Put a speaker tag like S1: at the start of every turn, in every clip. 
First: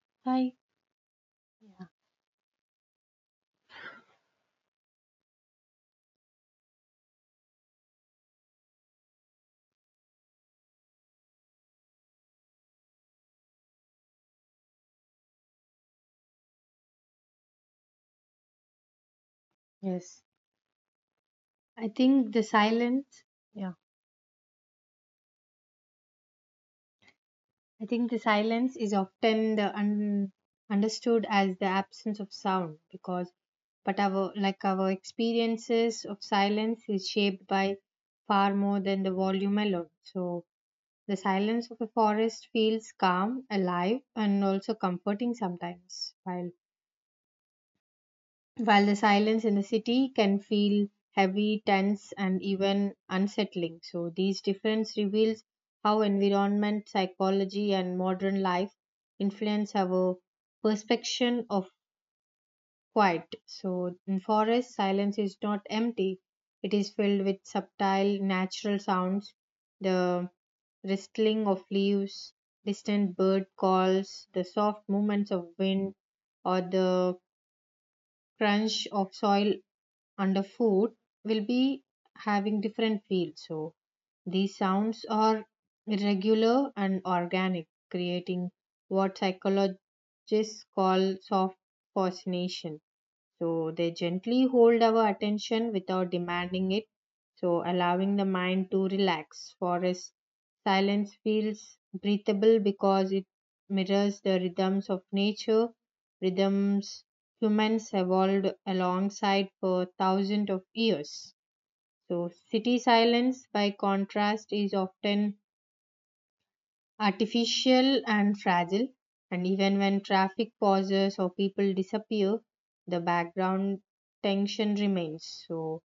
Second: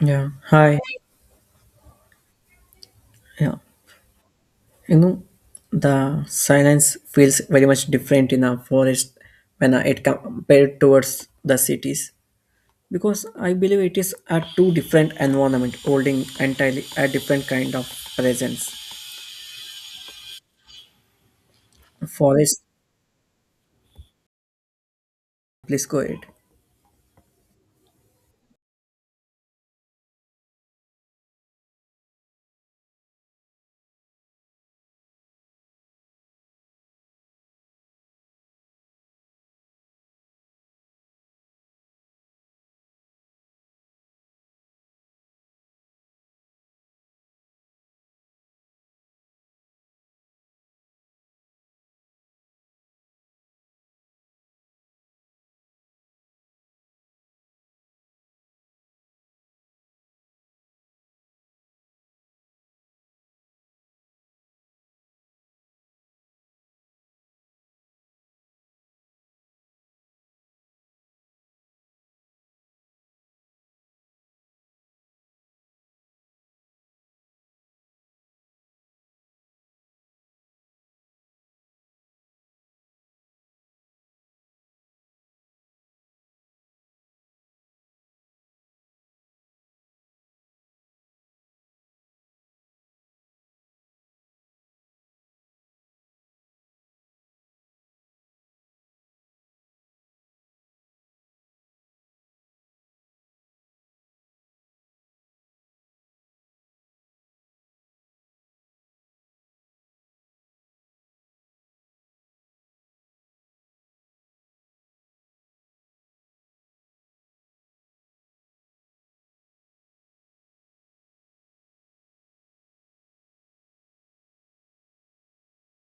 S1: Yeah.
S2: Hi.
S1: Hi.
S2: Yeah.
S1: Yeah. You know, the silence feels very much different in a forest when it compared towards the cities because I believe it is a two different environment holding entirely a different kind of presence.
S2: Yes. I think the
S1: Forest,
S2: silence. Yeah.
S1: please go ahead.
S2: I think the silence is often understood as the absence of sound but our experiences of silence is shaped by far more than the volume alone. So the silence of a forest feels calm, alive, and also comforting sometimes. While the silence in the city can feel heavy, tense, and even unsettling. So, these difference reveals how environment, psychology, and modern life influence our perception of quiet. So, in forest, silence is not empty; it is filled with subtle, natural sounds, the rustling of leaves, distant bird calls, the soft movements of wind, or the crunch of soil and the food will be having different feel. So these sounds are irregular and organic, creating what psychologists call soft fascination. So they gently hold our attention without demanding it, so allowing the mind to relax. Forest silence feels breathable because it mirrors the rhythms of nature, rhythms humans evolved alongside for thousands of years. So city silence by contrast is often artificial and fragile. And even when traffic pauses or people disappear, the background tension remains. So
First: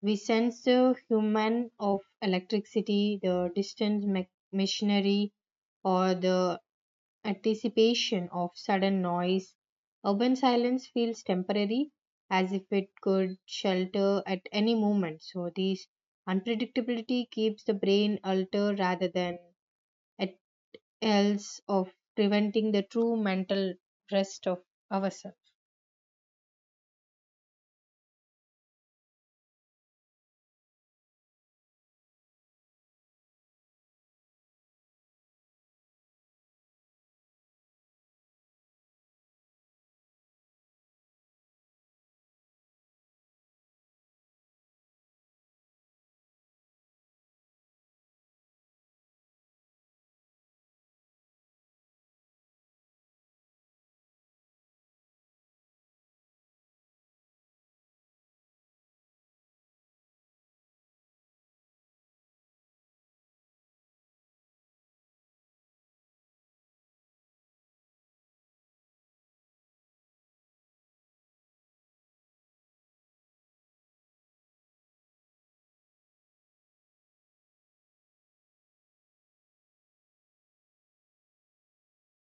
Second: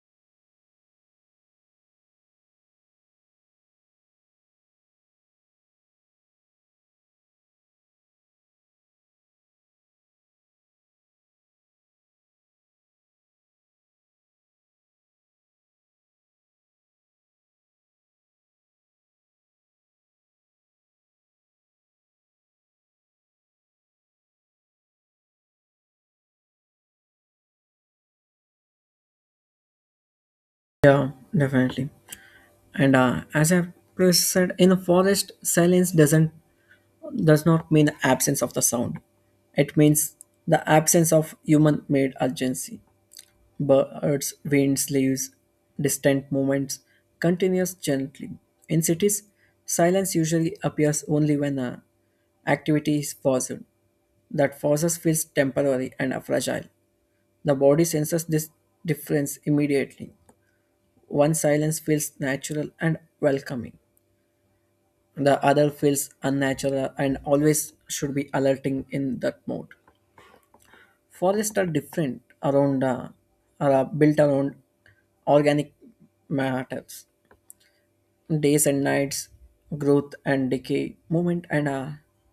S2: we sense the human of electricity, the distant machinery, or the anticipation of sudden noise. Urban silence feels temporary, as if it could shelter at any moment. So, this unpredictability keeps the brain alert rather than at else of preventing the true mental rest of ourselves.
S1: Yeah, definitely. And as I previously said, in a forest, silence does not mean absence of the sound. It means the absence of human-made urgency. Birds, winds, leaves, distant movements continues gently. In cities, silence usually appears only when activity is paused. That pauses feels temporary and fragile. The body senses this difference immediately. One silence feels natural and welcoming. The other feels unnatural and always should be alerting in that mode. Forests are different around are built around organic matters, days and nights, growth and decay, movement, and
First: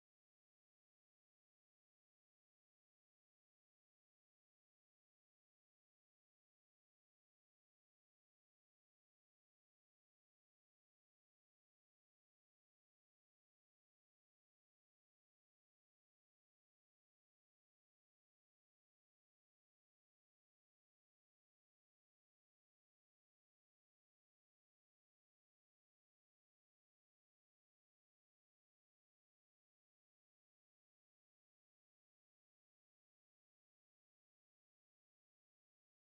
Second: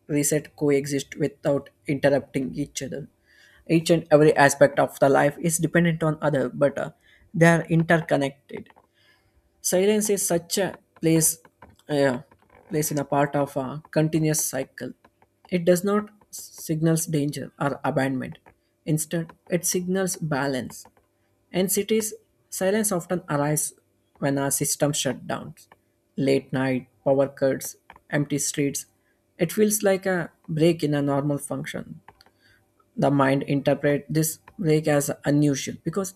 S1: reset coexist without interrupting each other. Each and every aspect of the life is dependent on other, but they are interconnected. Silence is such a place, yeah, place in a part of a continuous cycle. It does not signals danger or abandonment. Instead, it signals balance. In cities, silence often arises when our system shut down. Late night, power cuts, empty streets. It feels like a break in a normal function. The mind interpret this break as unusual because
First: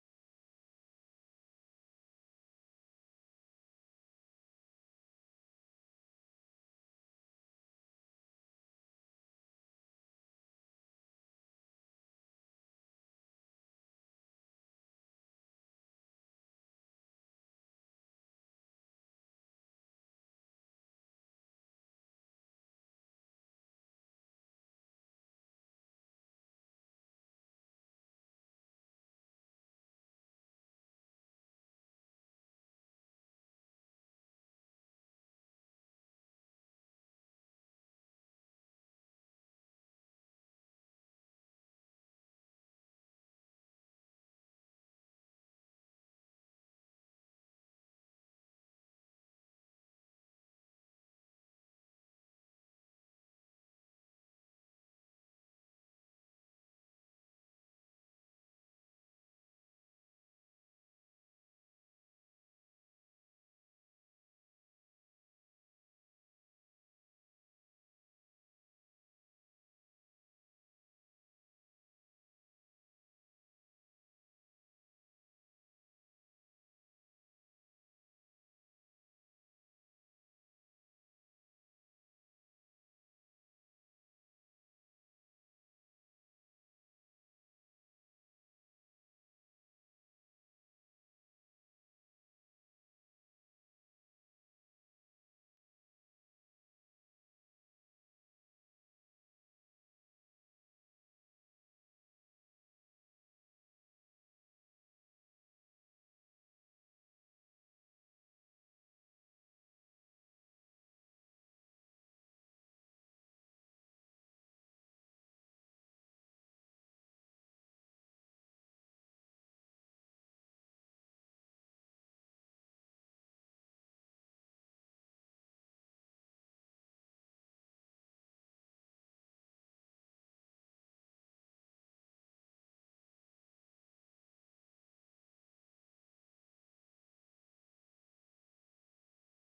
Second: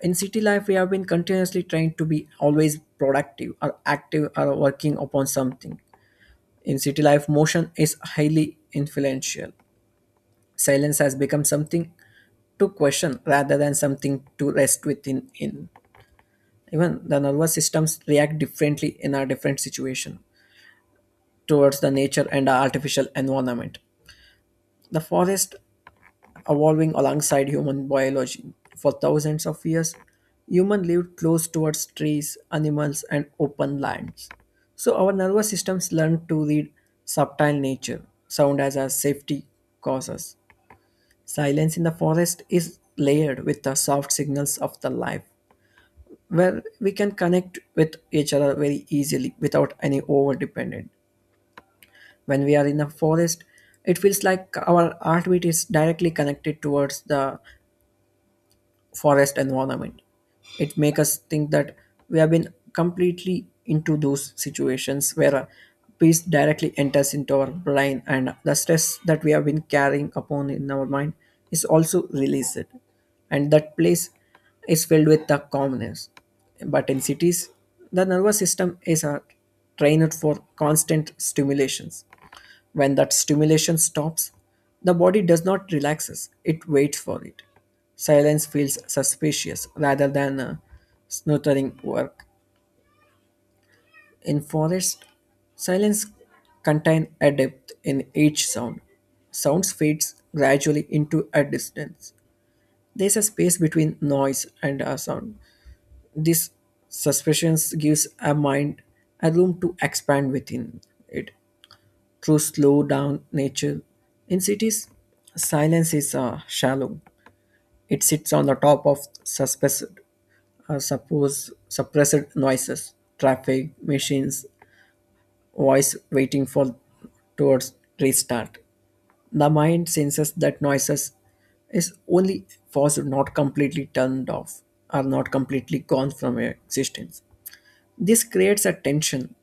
S1: in city life we have been continuously trying to be always productive or active or working upon something. In city life motion is highly influential. Silence has become something to question rather than something to rest within in. Even the nervous systems react differently in our different situation towards the nature and our artificial environment, the forest evolving alongside human biology. For thousands of years, humans lived close towards trees, animals, and open lands. So our nervous systems learn to read subtle nature, sound as a safety causes. Silence in the forest is layered with the soft signals of the life, where we can connect with each other very easily without any overdependent. When we are in the forest, it feels like our heartbeat is directly connected towards the forest environment. It make us think that we have been completely into those situations where peace directly enters into our brain and the stress that we have been carrying upon in our mind is also released, and that place is filled with the calmness. But in cities the nervous system is trained for constant stimulations. When that stimulation stops, the body does not relaxes, it waits for it. Silence feels suspicious rather than a snootering work. In forest, silence contains a depth in each sound. Sounds fades gradually into a distance. There's a space between noise and a sound. This suspension gives a mind a room to expand within it, to slow down nature. In cities, silence is shallow. It sits on the top of suspected, suppose suppressed noises, traffic, machines, voice waiting for towards restart. The mind senses that noises is only forced, not completely turned off, or not completely gone from existence. This creates a tension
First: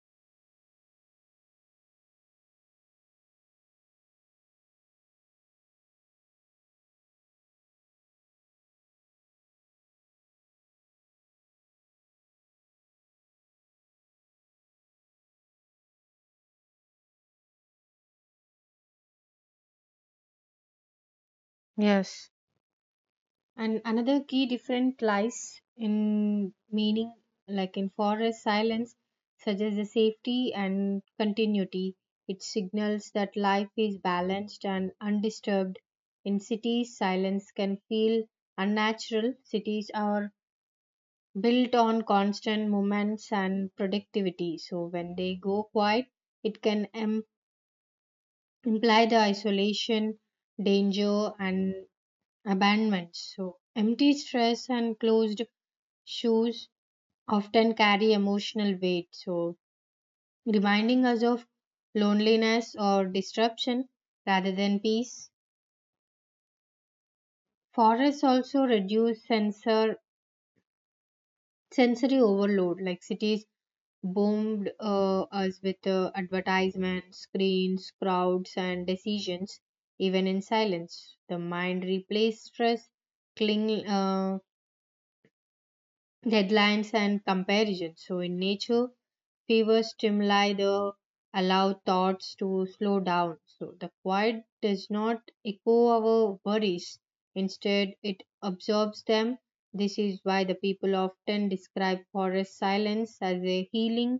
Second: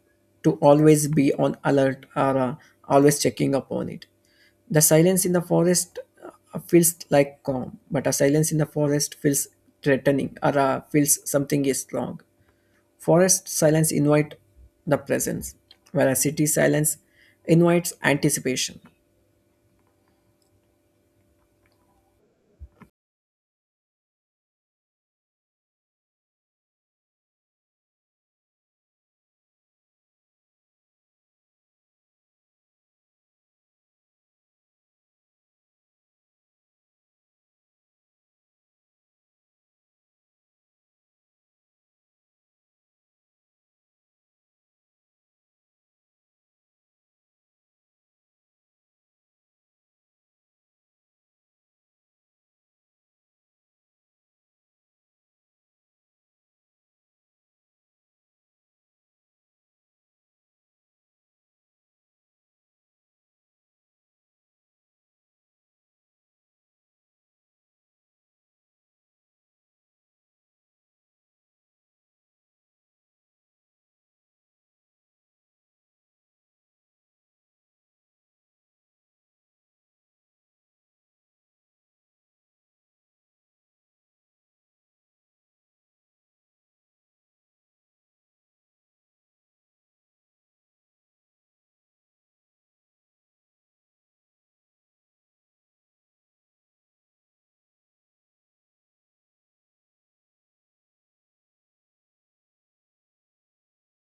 S1: to always be on alert or always checking upon it. The silence in the forest feels like calm, but a silence in the forest feels threatening or feels something is wrong. Forest silence invite the presence, whereas city silence invites anticipation.
S2: Yes. And another key difference lies in meaning, like in forest silence, suggests the safety and continuity. It signals that life is balanced and undisturbed. In cities, silence can feel unnatural. Cities are built on constant movements and productivity. So when they go quiet, it can implied isolation, danger, and abandonment. So, empty stress and closed shoes often carry emotional weight. So, reminding us of loneliness or disruption rather than peace. Forests also reduce sensory overload, like cities boomed us with advertisements, screens, crowds, and decisions, even in silence. The mind replaces stress, cling, uh, deadlines, and comparisons. So, in nature, fever stimuli the allow thoughts to slow down. So, the quiet does not echo our worries, instead, it absorbs them. This is why the people often describe forest silence as a healing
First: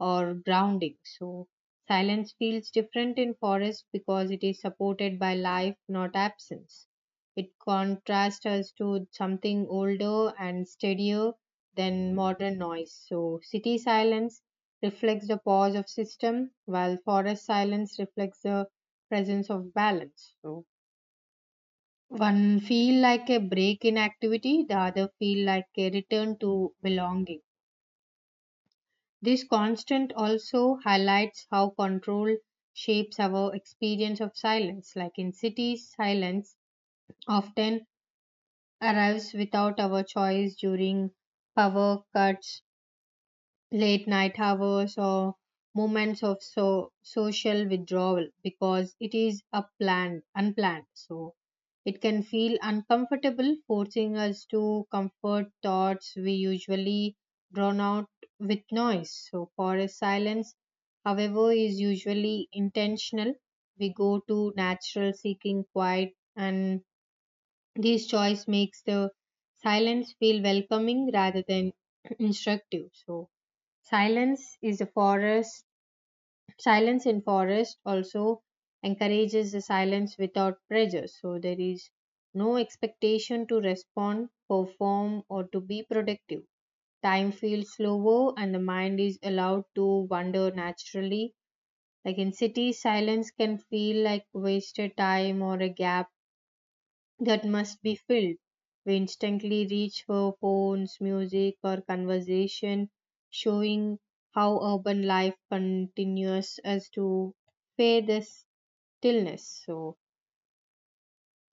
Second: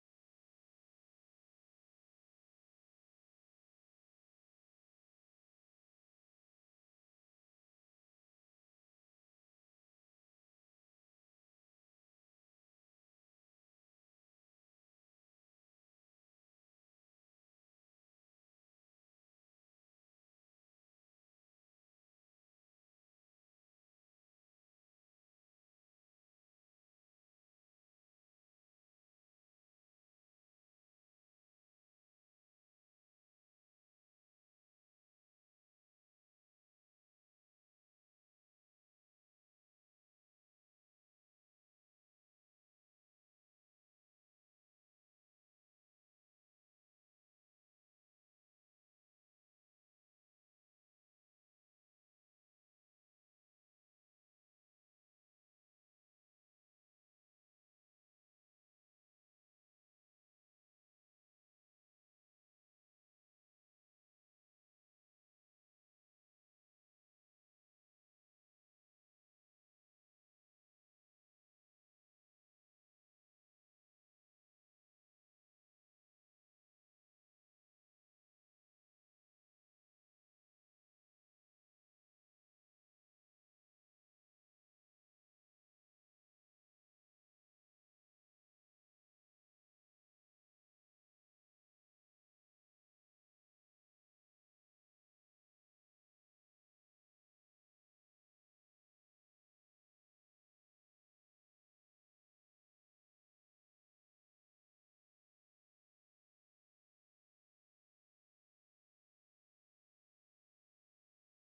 S2: or grounding. So, silence feels different in forest because it is supported by life, not absence. It contrasts us to something older and steadier than modern noise. So, city silence reflects the pause of system, while forest silence reflects the presence of balance. So, one feel like a break in activity, the other feel like a return to belonging. This constant also highlights how control shapes our experience of silence. Like in cities, silence often arrives without our choice during power cuts, late night hours or moments of so social withdrawal because it is a planned unplanned so it can feel uncomfortable forcing us to comfort thoughts we usually drown out with noise so forest silence however is usually intentional we go to natural seeking quiet and this choice makes the silence feel welcoming rather than instructive so Silence is a forest. Silence in forest also encourages the silence without pressure. So there is no expectation to respond, perform, or to be productive. Time feels slower, and the mind is allowed to wander naturally. Like in cities, silence can feel like wasted time or a gap that must be filled. We instantly reach for phones, music, or conversation, showing how urban life continues as to pay this stillness. So,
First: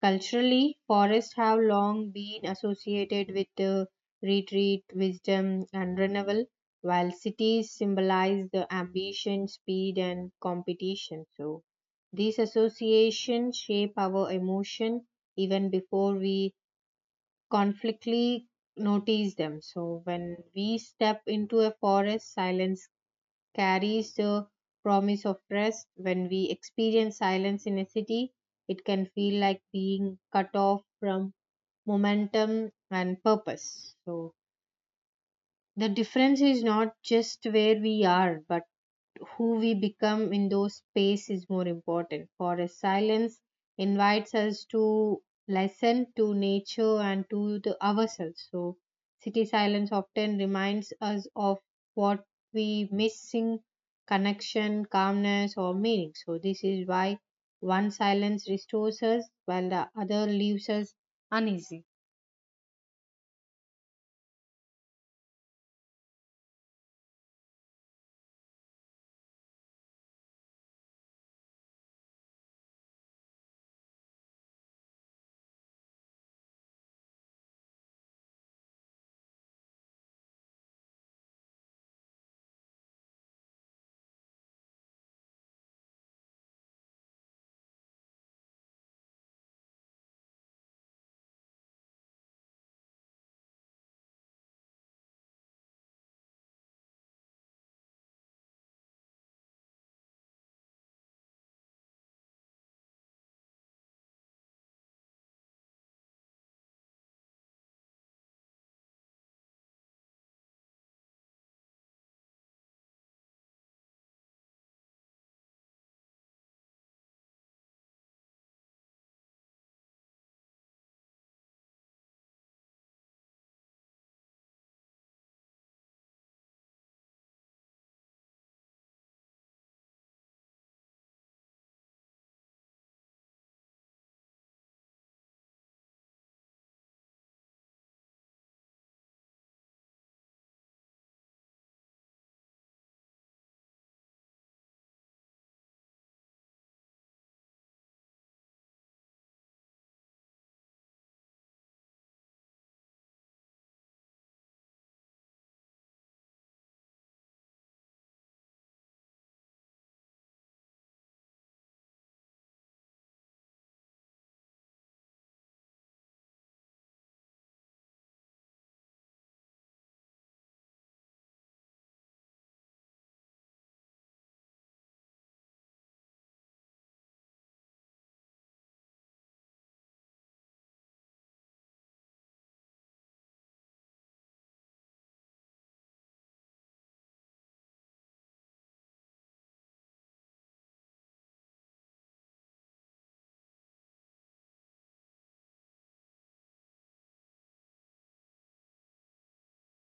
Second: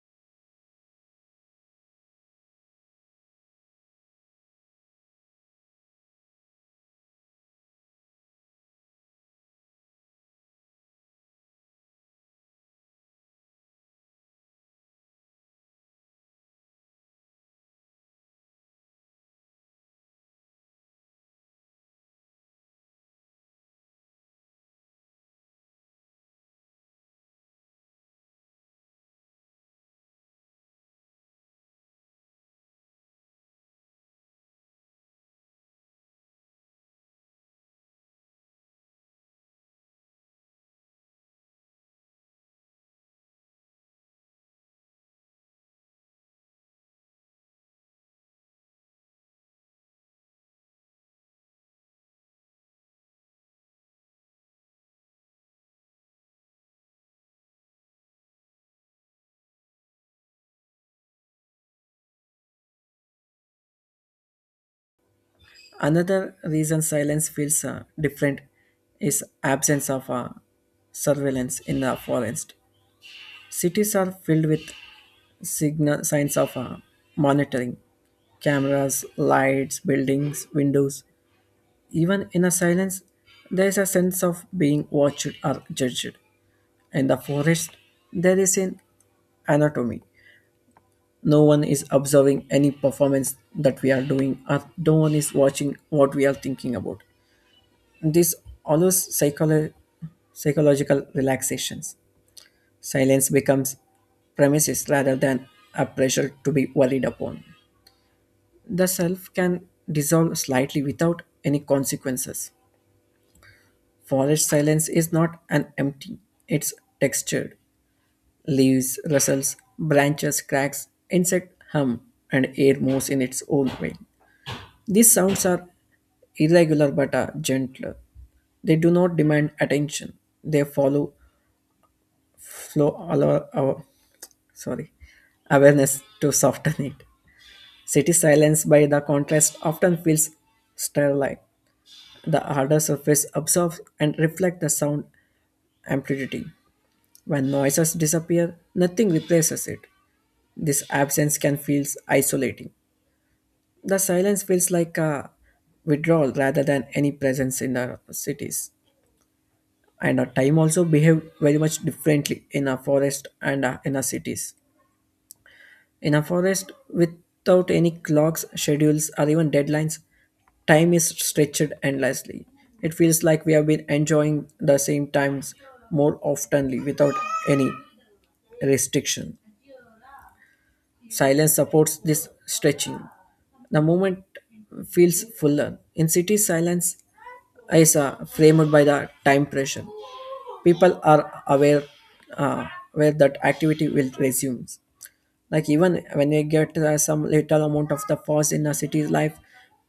S2: culturally, forests have long been associated with the retreat, wisdom, and renewal, while cities symbolize the ambition, speed, and competition. So, these associations shape our emotion even before we conflictly notice them. So when we step into a forest, silence carries the promise of rest. When we experience silence in a city, it can feel like being cut off from momentum and purpose. So the difference is not just where we are, but who we become in those space is more important. Forest silence invites us to listen to nature and to the ourselves. So city silence often reminds us of what we missing connection, calmness or meaning. So this is why one silence restores us while the other leaves us uneasy.
S1: Another reason silence feels different is absence of surveillance in the forest. Cities are filled with signal signs of monitoring, cameras, lights, buildings, windows. Even in a silence there is a sense of being watched or judged. In the forest there is an anatomy. No one is observing any performance that we are doing, or no one is watching what we are thinking about. This allows psychological relaxations. Silence becomes premises rather than a pressure to be worried upon. The self can dissolve slightly without any consequences. Forest silence is not an empty, it's textured. Leaves rustles, branches cracks, insect hum, and air moves in its own way. These sounds are irregular but are gentler. They do not demand attention. They follow flow allow our sorry awareness to soften it. City silence by the contrast often feels sterile. The harder surface absorbs and reflects the sound amplitude. When noises disappear, nothing replaces it. This absence can feel isolating. The silence feels like a withdrawal rather than any presence in the cities. And our time also behave very much differently in a forest and in our cities. In a forest without any clocks, schedules, or even deadlines, time is stretched endlessly. It feels like we have been enjoying the same times more oftenly without any restriction. Silence supports this stretching. The moment feels fuller. In cities, silence is framed by the time pressure. People are uh, aware that activity will resume. Like even when you get some little amount of the pause in a city's life,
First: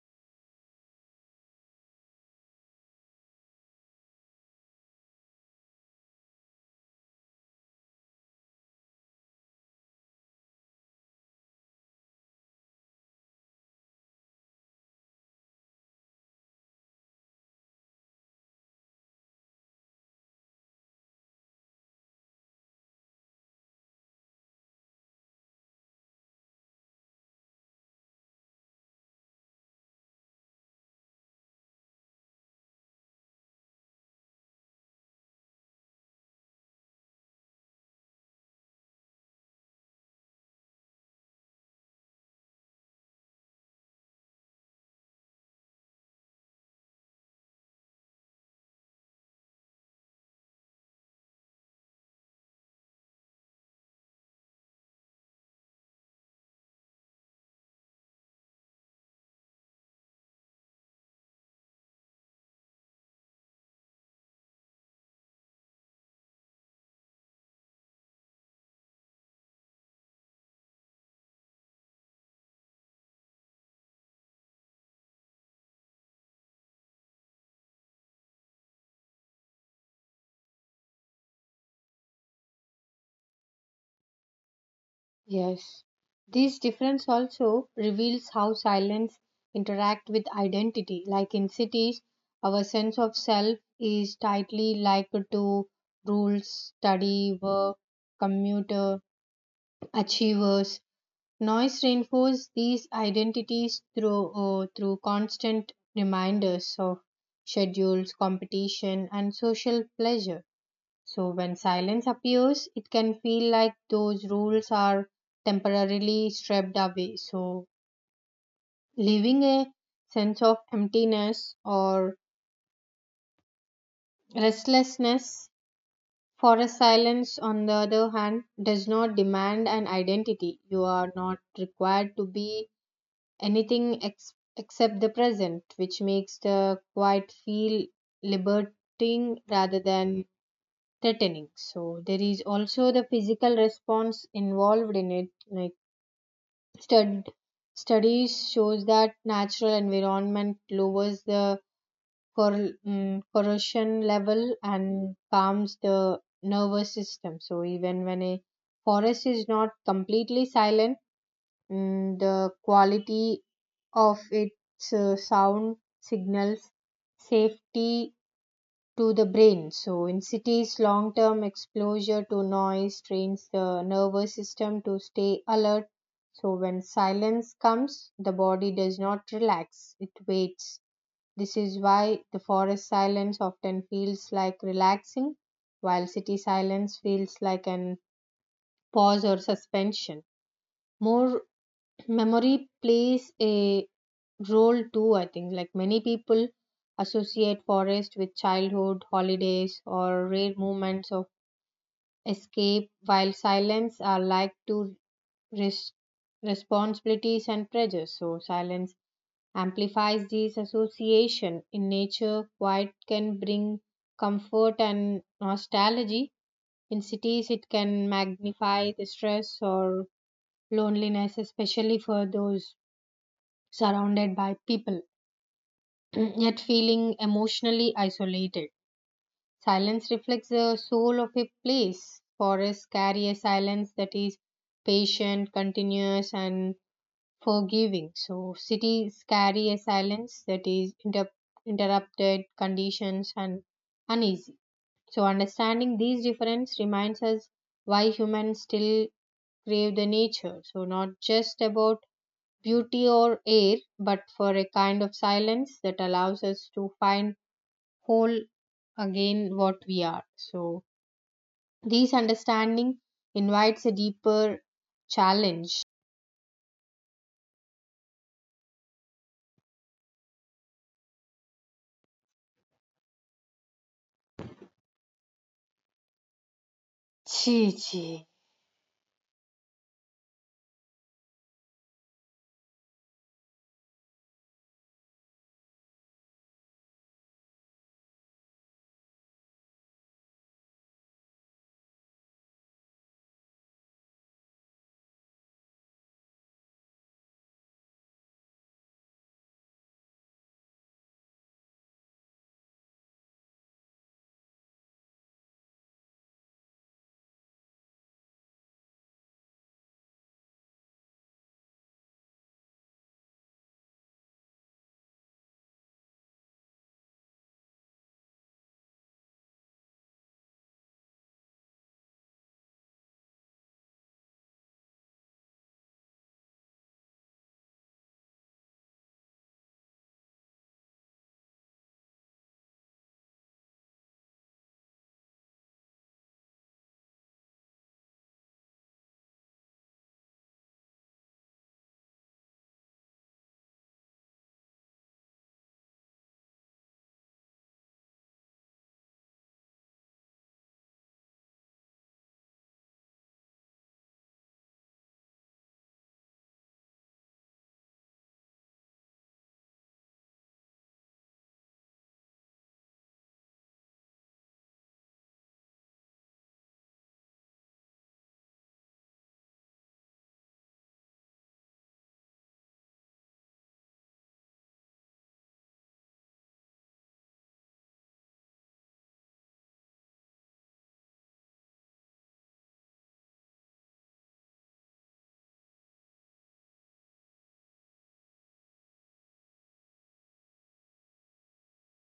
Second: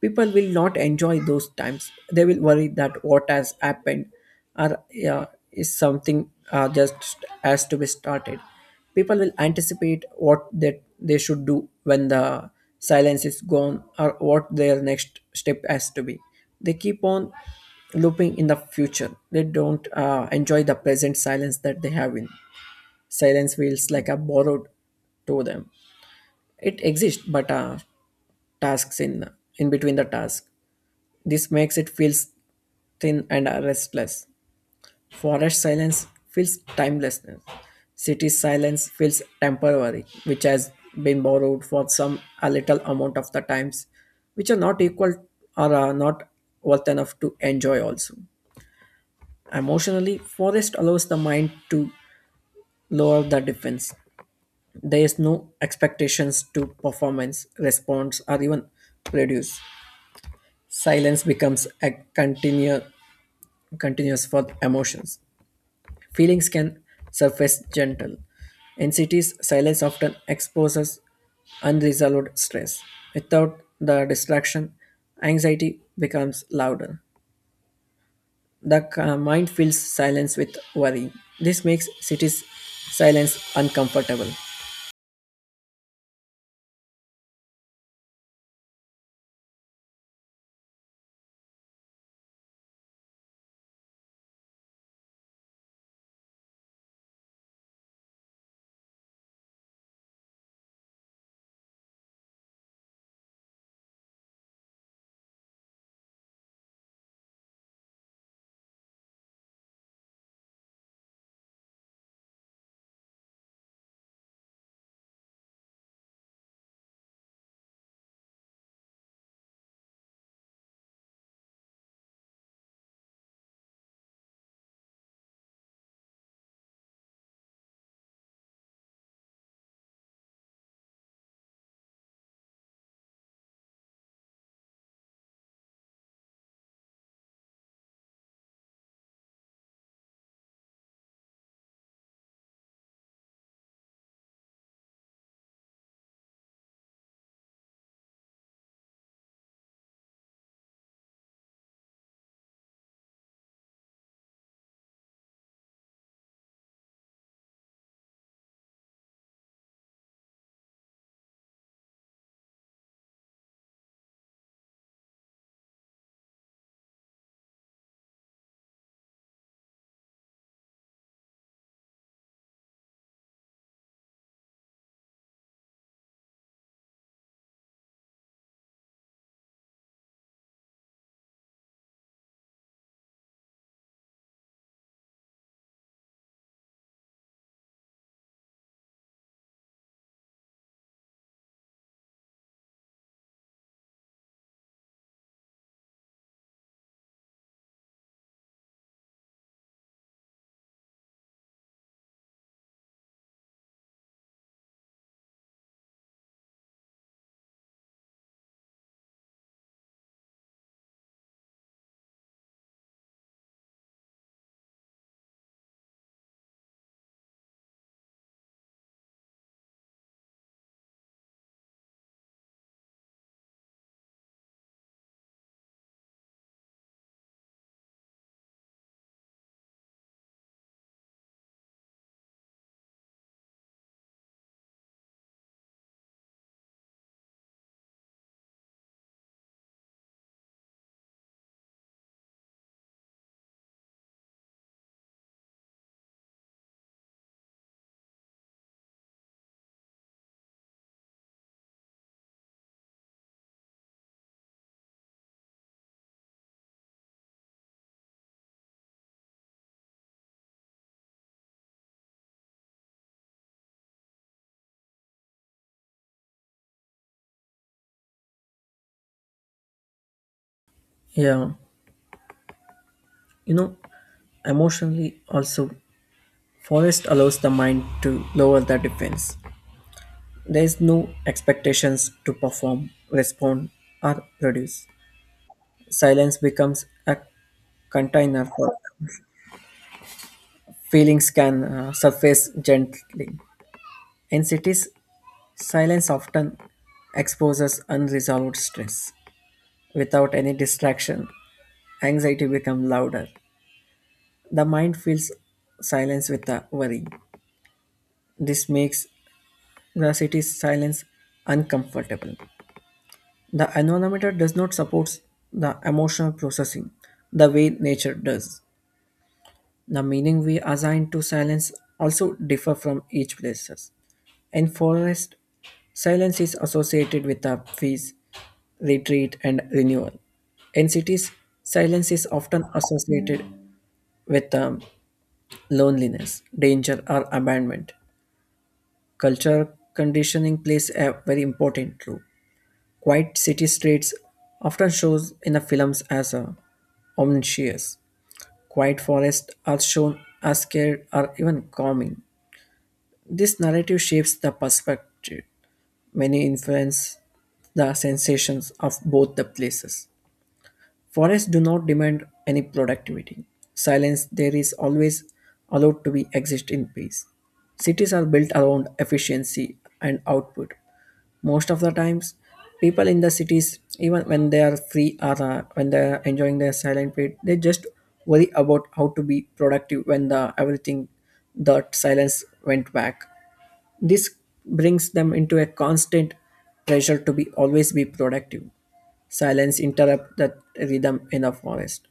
S1: people will not enjoy those times. They will worry that what has happened, or yeah, is something just has to be started. People will anticipate what that they should do when the silence is gone or what their next step has to be. They keep on looping in the future. They don't enjoy the present silence that they have in. Silence feels like a borrowed to them. It exists but tasks in between the task. This makes it feels thin and restless. Forest silence feels timelessness, city silence feels temporary, which has been borrowed for some a little amount of the times which are not equal or are not worth enough to enjoy also. Emotionally, forest allows the mind to lower the defense. There is no expectations to performance response or even produce. Silence becomes a continuous for emotions. Feelings can surface gentle. In cities, silence often exposes unresolved stress. Without the distraction, anxiety becomes louder. The mind fills silence with worry. This makes cities' silence uncomfortable.
S2: Yes. This difference also reveals how silence interact with identity. Like in cities, our sense of self is tightly linked to rules, study, work, commuter, achievers. Noise reinforces these identities through constant reminders of schedules, competition, and social pleasure so, when silence appears, it can feel like those rules are temporarily stripped away. So, leaving a sense of emptiness or restlessness for silence, on the other hand, does not demand an identity. You are not required to be anything except the present, which makes the quiet feel liberating rather than threatening. So there is also the physical response involved in it. Like stud- studies shows that natural environment lowers the corrosion level and calms the nervous system. So even when a forest is not completely silent, the quality of its sound signals safety to the brain. So, in cities, long term exposure to noise trains the nervous system to stay alert. So, when silence comes, the body does not relax, it waits. This is why the forest silence often feels like relaxing, while city silence feels like an pause or suspension. More memory plays a role too I think like many people associate forest with childhood holidays or rare moments of escape while silence are like to res- responsibilities and pressures so silence amplifies these association in nature quiet can bring comfort and nostalgia in cities it can magnify the stress or loneliness especially for those surrounded by people, yet feeling emotionally isolated. Silence reflects the soul of a place. Forests carry a silence that is patient, continuous, and forgiving. So, cities carry a silence that is interrupted, conditions, and uneasy. So, understanding these differences reminds us why humans still crave the nature. So, not just about beauty or air, but for a kind of silence that allows us to find whole again what we are. So, this understanding invites a deeper challenge.
S1: Yeah, you know, emotionally also, forest allows the
S2: Gee,
S1: mind
S2: gee.
S1: to lower the defense. There is no expectations to perform, respond, or produce. Silence becomes a container for feelings can surface gently. In cities, silence often exposes unresolved stress. Without any distraction, anxiety becomes louder. The mind feels silence with a worry. This makes the city's silence uncomfortable. The environment does not support the emotional processing the way nature does. The meaning we assign to silence also differ from each places. In forest, silence is associated with a peace, retreat, and renewal. In cities, silence is often associated with loneliness, danger, or abandonment. Culture conditioning plays a very important role. Quiet city streets often shows in the films as omniscious. Quiet forests are shown as scared or even calming. This narrative shapes the perspective. Many influence the sensations of both the places. Forests do not demand any productivity. Silence there is always allowed to be exist in peace. Cities are built around efficiency and output. Most of the times, people in the cities, even when they are free or when they are enjoying their silent period, they just worry about how to be productive when the everything that silence went back. This brings them into a constant pressure to be always be productive. Silence interrupts that rhythm in the forest.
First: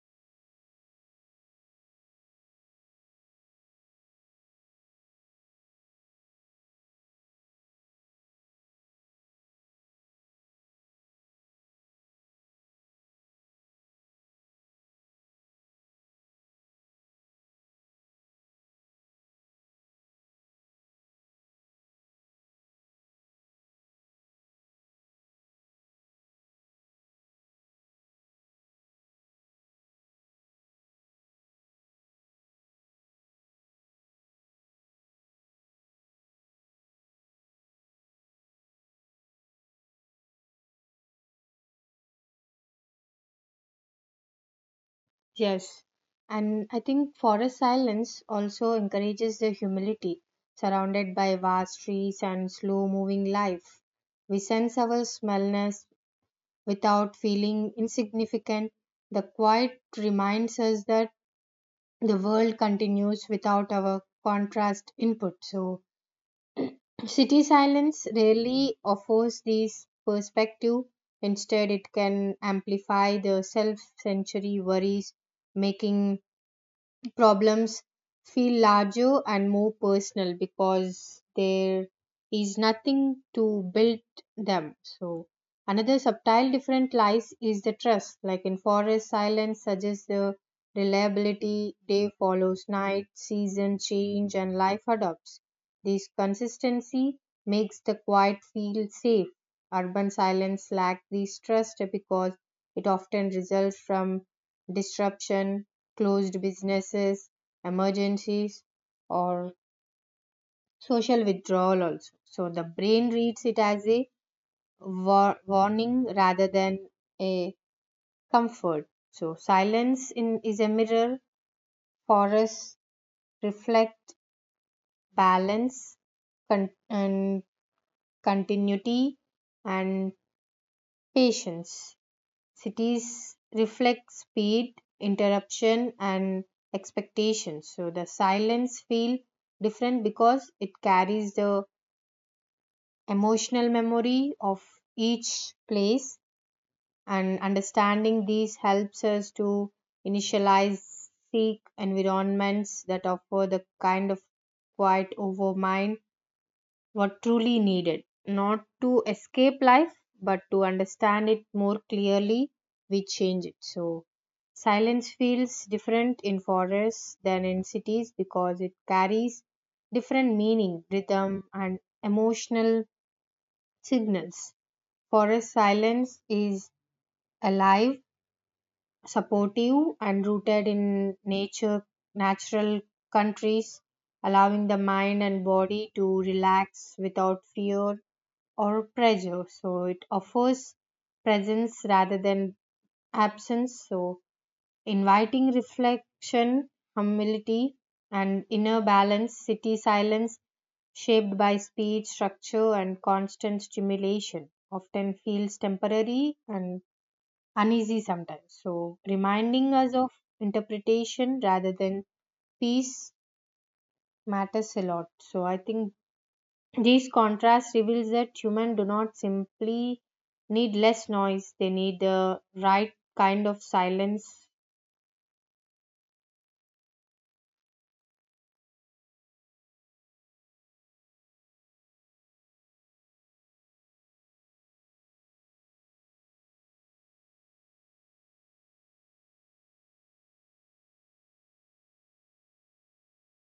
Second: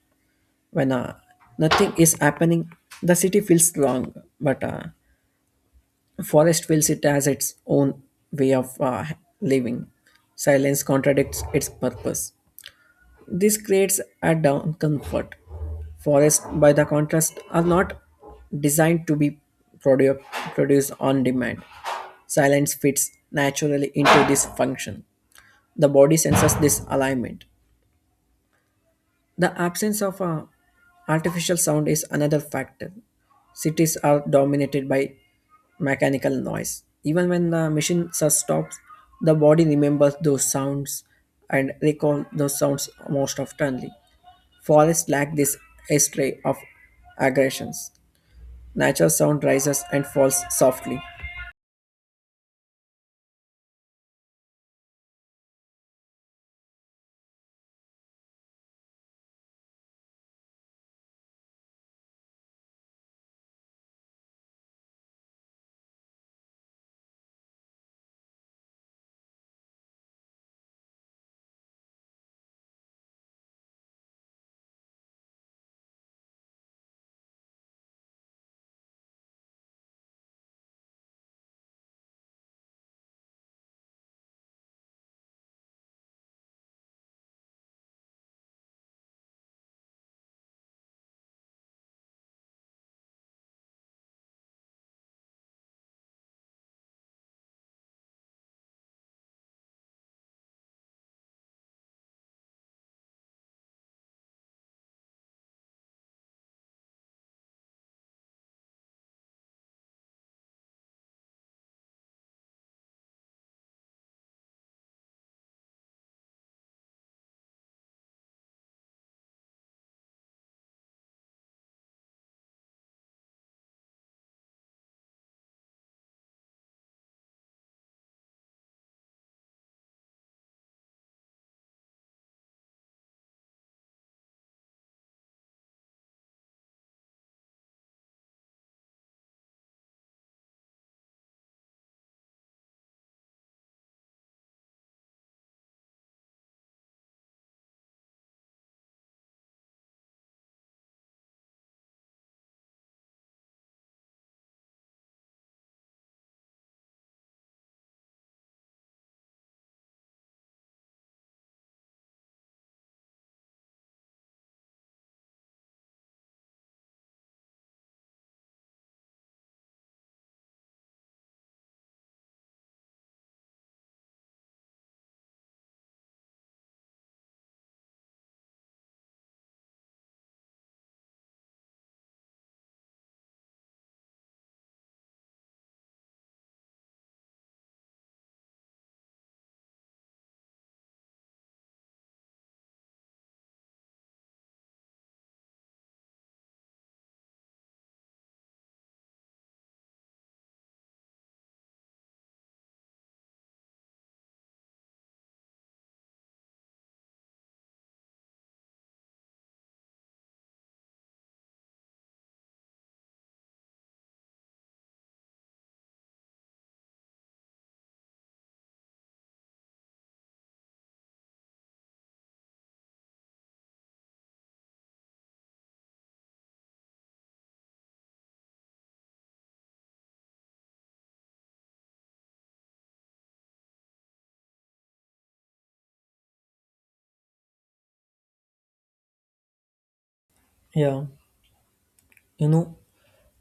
S1: When nothing is happening, the city feels wrong, but forest feels it as its own way of living. Silence contradicts its purpose. This creates a discomfort. Forests, by the contrast, are not designed to be produ- produced on demand. Silence fits naturally into this function. The body senses this alignment. The absence of a artificial sound is another factor. Cities are dominated by mechanical noise. Even when the stops, the body remembers those sounds and recall those sounds most oftenly. Forests lack this
S2: Yes.
S1: history of
S2: And I think forest
S1: aggressions.
S2: silence also
S1: Natural
S2: encourages
S1: sound
S2: the
S1: rises and
S2: humility.
S1: falls softly.
S2: Surrounded by vast trees and slow moving life, we sense our smallness without feeling insignificant. The quiet reminds us that the world continues without our contrast input. So, city silence rarely offers this perspective. Instead, it can amplify the self century worries, making problems feel larger and more personal because there is nothing to build them. So, another subtle different lies is the trust. Like in forest, silence suggests the reliability, day follows night, season change, and life adopts. This consistency makes the quiet feel safe. Urban silence lacks this trust because it often results from disruption closed businesses, emergencies, or social withdrawal also. So the brain reads it as a warning rather than a comfort. So silence in, is a mirror for us, reflect balance and continuity and patience. Cities reflect speed, interruption, and expectations. So the silence feel different because it carries the emotional memory of each place, and understanding these helps us to initialize seek environments that offer the kind of quiet over mind what truly needed, not to escape life, but to understand it more clearly, we change it. So, silence feels different in forests than in cities because it carries different meaning, rhythm, and emotional signals. Forest silence is alive, supportive, and rooted in nature, natural countries, allowing the mind and body to relax without fear or pressure. So it offers presence rather than absence. So inviting reflection, humility, and inner balance, city silence shaped by speed, structure, and constant stimulation often feels temporary and uneasy sometimes. So reminding us of interpretation rather than peace matters a lot. So I think these contrasts reveals that humans do not simply need less noise, they need the right kind of silence.
S1: Yeah, you know,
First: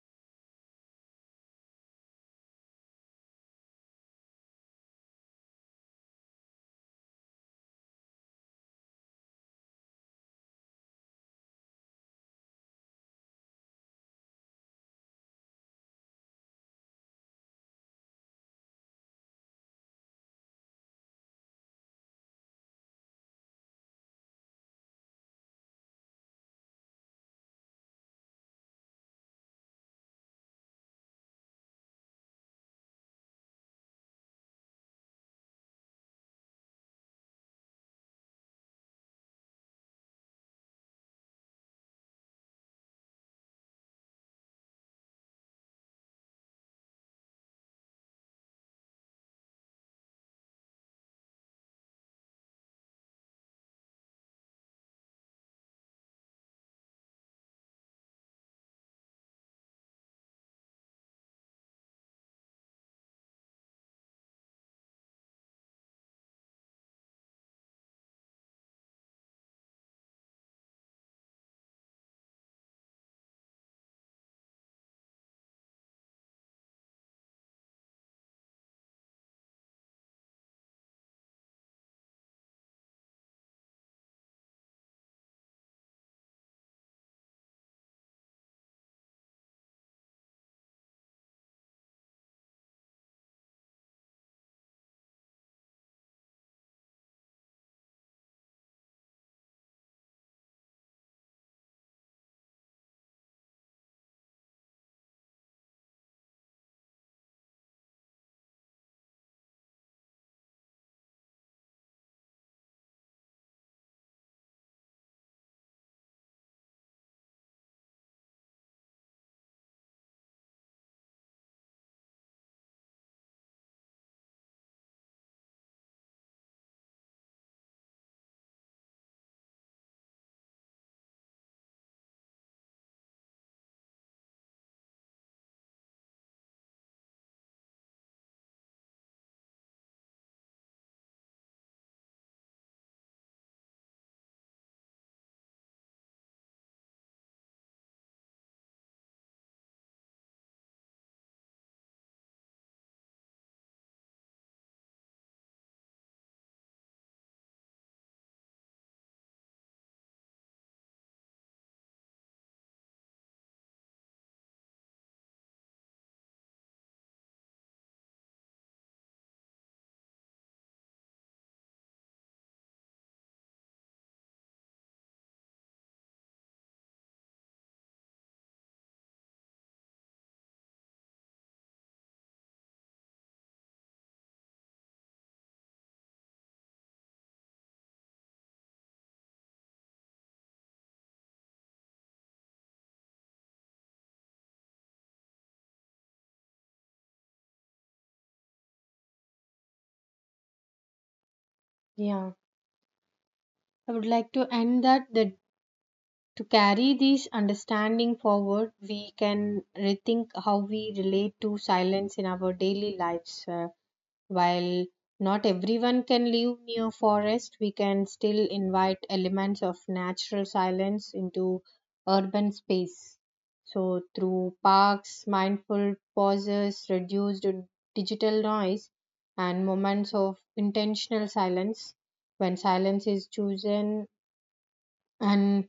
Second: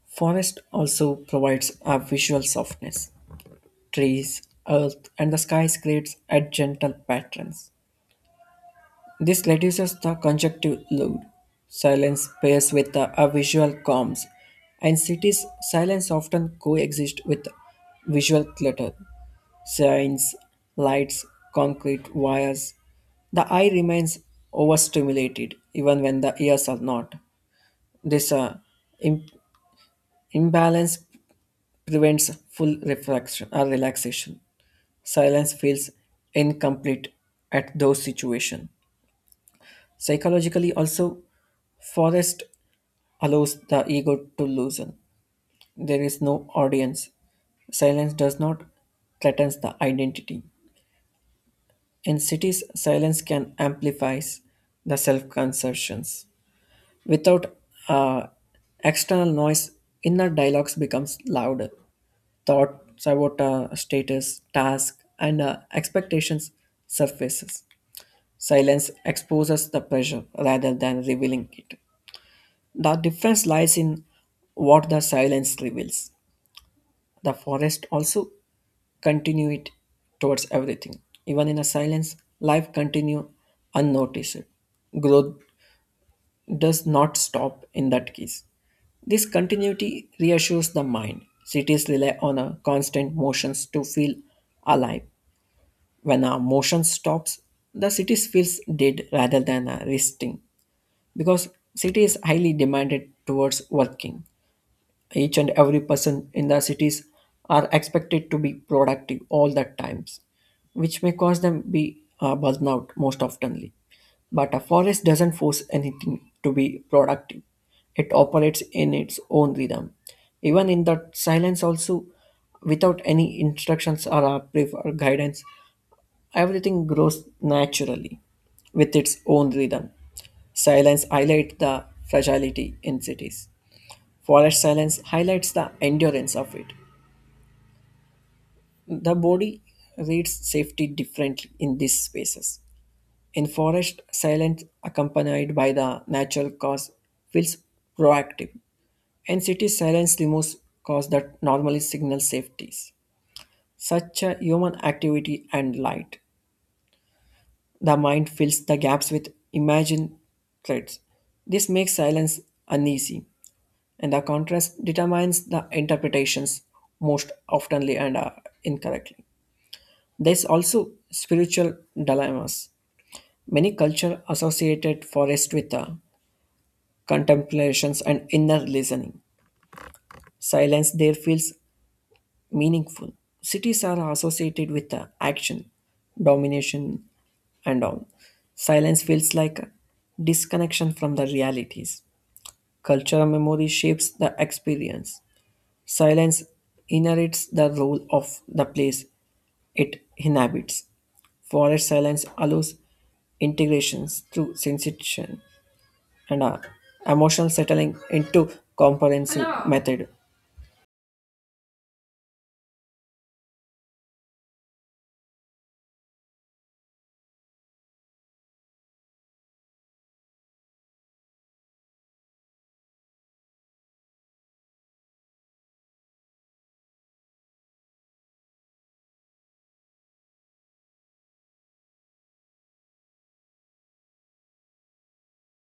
S1: forest also provides a visual softness. Trees, earth, and the skies creates a gentle patterns. This reduces the conjunctive load. Silence pairs with the a visual calms, and cities' silence often coexist with visual clutter, signs, lights, concrete, wires. The eye remains overstimulated even when the ears are not. This im- imbalance prevents full reflection or relaxation. Silence feels incomplete at those situations. Psychologically, also, forest allows the ego to loosen. There is no audience. Silence does not threaten the identity. In cities, silence can amplify the self-conceptions. Without uh, external noise, inner dialogues becomes louder. Thoughts about status, task, and expectations surfaces. Silence exposes the pressure rather than revealing it. The difference lies in what the silence reveals. The forest also continued towards everything. Even in a silence, life continue unnoticed. Growth does not stop in that case. This continuity reassures the mind. Cities rely on a constant motions to feel alive. When a motion stops, the city feels dead rather than resting, because city is highly demanded towards working. Each and every person in the cities are expected to be productive all the times, which may cause them be burnout most oftenly. But a forest doesn't force anything to be productive. It operates in its own rhythm. Even in that silence also, without any instructions or a brief or guidance, everything grows naturally with its own rhythm. Silence highlights the fragility in cities. Forest silence highlights the endurance of it. The body reads safety differently in these spaces. In forest, silence accompanied by the natural cause feels proactive. In city, silence removes cause that normally signal safeties. Such a human activity and light. The mind fills the gaps with imagined threats. This makes silence uneasy, and the contrast determines the interpretations most oftenly and incorrectly. There's also spiritual dilemmas. Many cultures associated forest with contemplations and inner listening. Silence there feels meaningful. Cities are associated with action, domination, and all. Silence feels like a disconnection from the realities. Cultural memory shapes the experience. Silence inherits the role of the place it inhabits. Forest silence
S2: Yeah.
S1: allows
S2: I would
S1: integrations
S2: like to
S1: through
S2: end that
S1: sensation and
S2: to
S1: uh,
S2: carry this
S1: emotional settling
S2: understanding
S1: into
S2: forward, we
S1: comprehensive
S2: can
S1: method.
S2: rethink how we relate to silence in our daily lives. While not everyone can live near forest, we can still invite elements of natural silence into urban space. So through parks, mindful pauses, reduced digital noise, and moments of intentional silence, when silence is chosen and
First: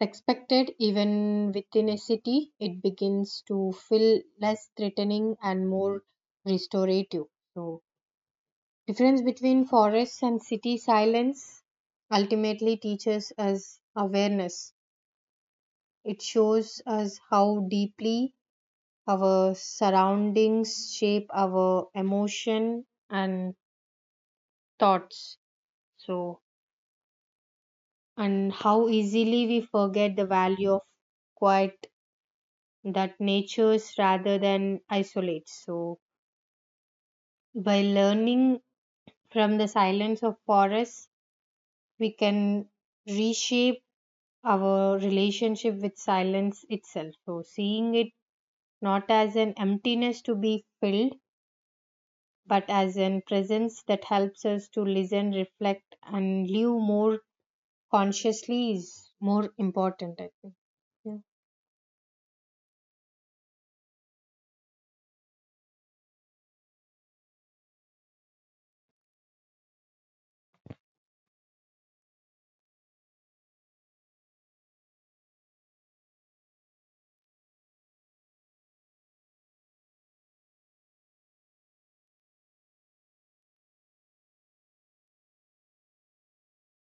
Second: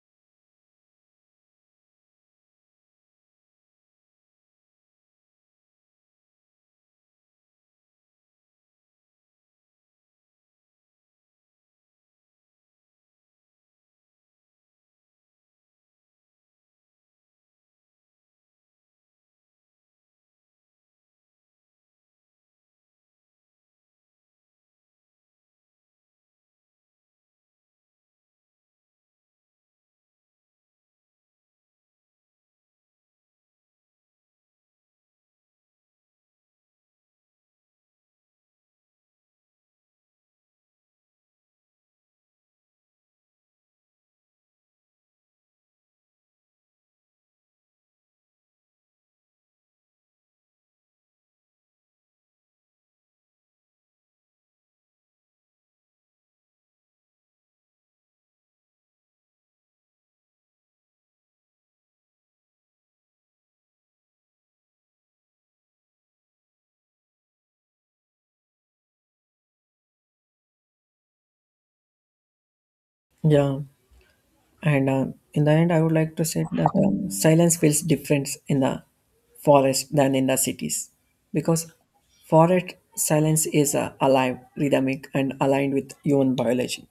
S2: expected even within a city, it begins to feel less threatening and more restorative. So difference between forests and city silence ultimately teaches us awareness. It shows us how deeply our surroundings shape our emotion and thoughts. So, and how easily we forget the value of quiet that natures rather than isolates. So, by learning from the silence of forests, we can reshape our relationship with silence itself. So, seeing it not as an emptiness to be filled, but as an presence that helps us to listen, reflect, and live more consciously is more important, I think. Yeah.
S1: Yeah, and in the end, I would like to say that silence feels different in the forest than in the cities because forest silence is alive, rhythmic, and aligned with human biology.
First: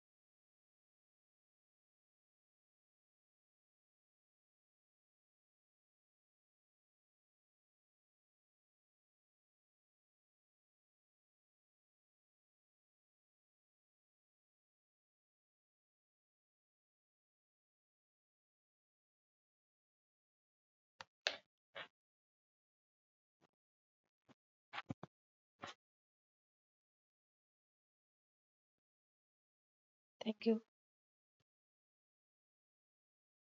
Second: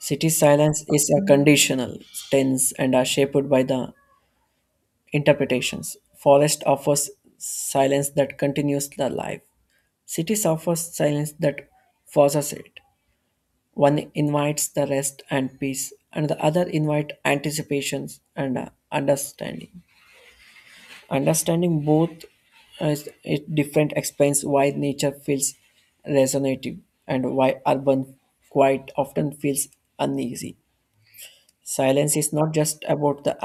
S1: City silence is a conditional, tense, and are shaped by the interpretations. Forest offers silence that continues the life. Cities offers silence that forces it. One invites the rest and peace, and the other invite anticipations and understanding. Understanding both is it different explains why nature feels resonative and why urban quite often feels
S2: Thank
S1: uneasy.
S2: you.
S1: Silence is not just about the